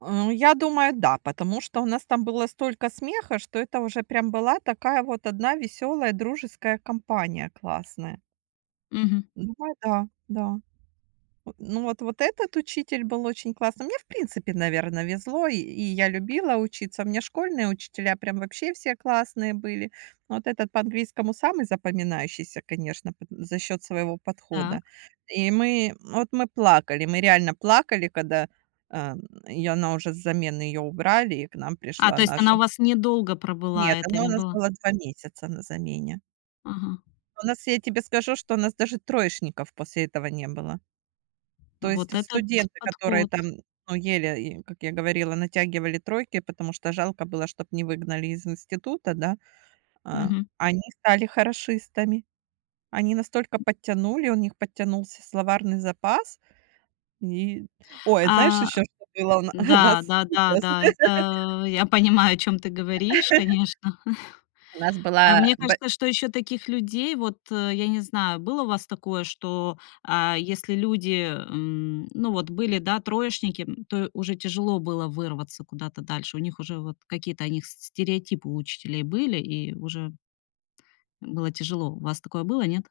А я думаю да, потому что у нас там было столько смеха, что это уже прям была такая вот одна весёлая дружеская компания- классная. Мгм. Ну вай да, да. Э, ну вот вот этот учитель был очень классный. Мне, в принципе, наверно, везло, и и я любила учиться. У меня школьные учителя прям вообще все классные были. Ну вот этот по английскому самый запоминающийся, конечно, пот за счёт своего подхода. Так. И мы, вот мы плакали, мы реально плакали, когда, ам, и она уже с замены её убрали, и к нам А, пришла то есть она наша. у вас недолго пробыла, Нет, это она у не нас было была 2 месяца на замене. Ага. У нас, я тебе скажу, что у нас даже троечников после этого не было. То есть Вот в этот студенты, которые подход. там, ну, еле и как я говорила, натягивали тройки, потому что жалко было, чтобы не выгнали из института, да? А, Мгм. они стали хорошистами. Они настолько подтянули, у них подтянулся словарный запас. Ни ой, а т знаешь, А, ещё что было у на у н-да, нас да да сейчас? да, это я понимаю, о чём ты говоришь, конечно. У нас А была мне бэ кажется, что ещё таких людей, вот, э, я не знаю, было у вас такое, что, а, если люди, м, ну, вот были, да, троечники, м, то уже тяжело было вырваться куда-то дальше? У них уже вот какие-то о них с стереотипы у учителей были, и уже м, было тяжело. У вас такое было, нет?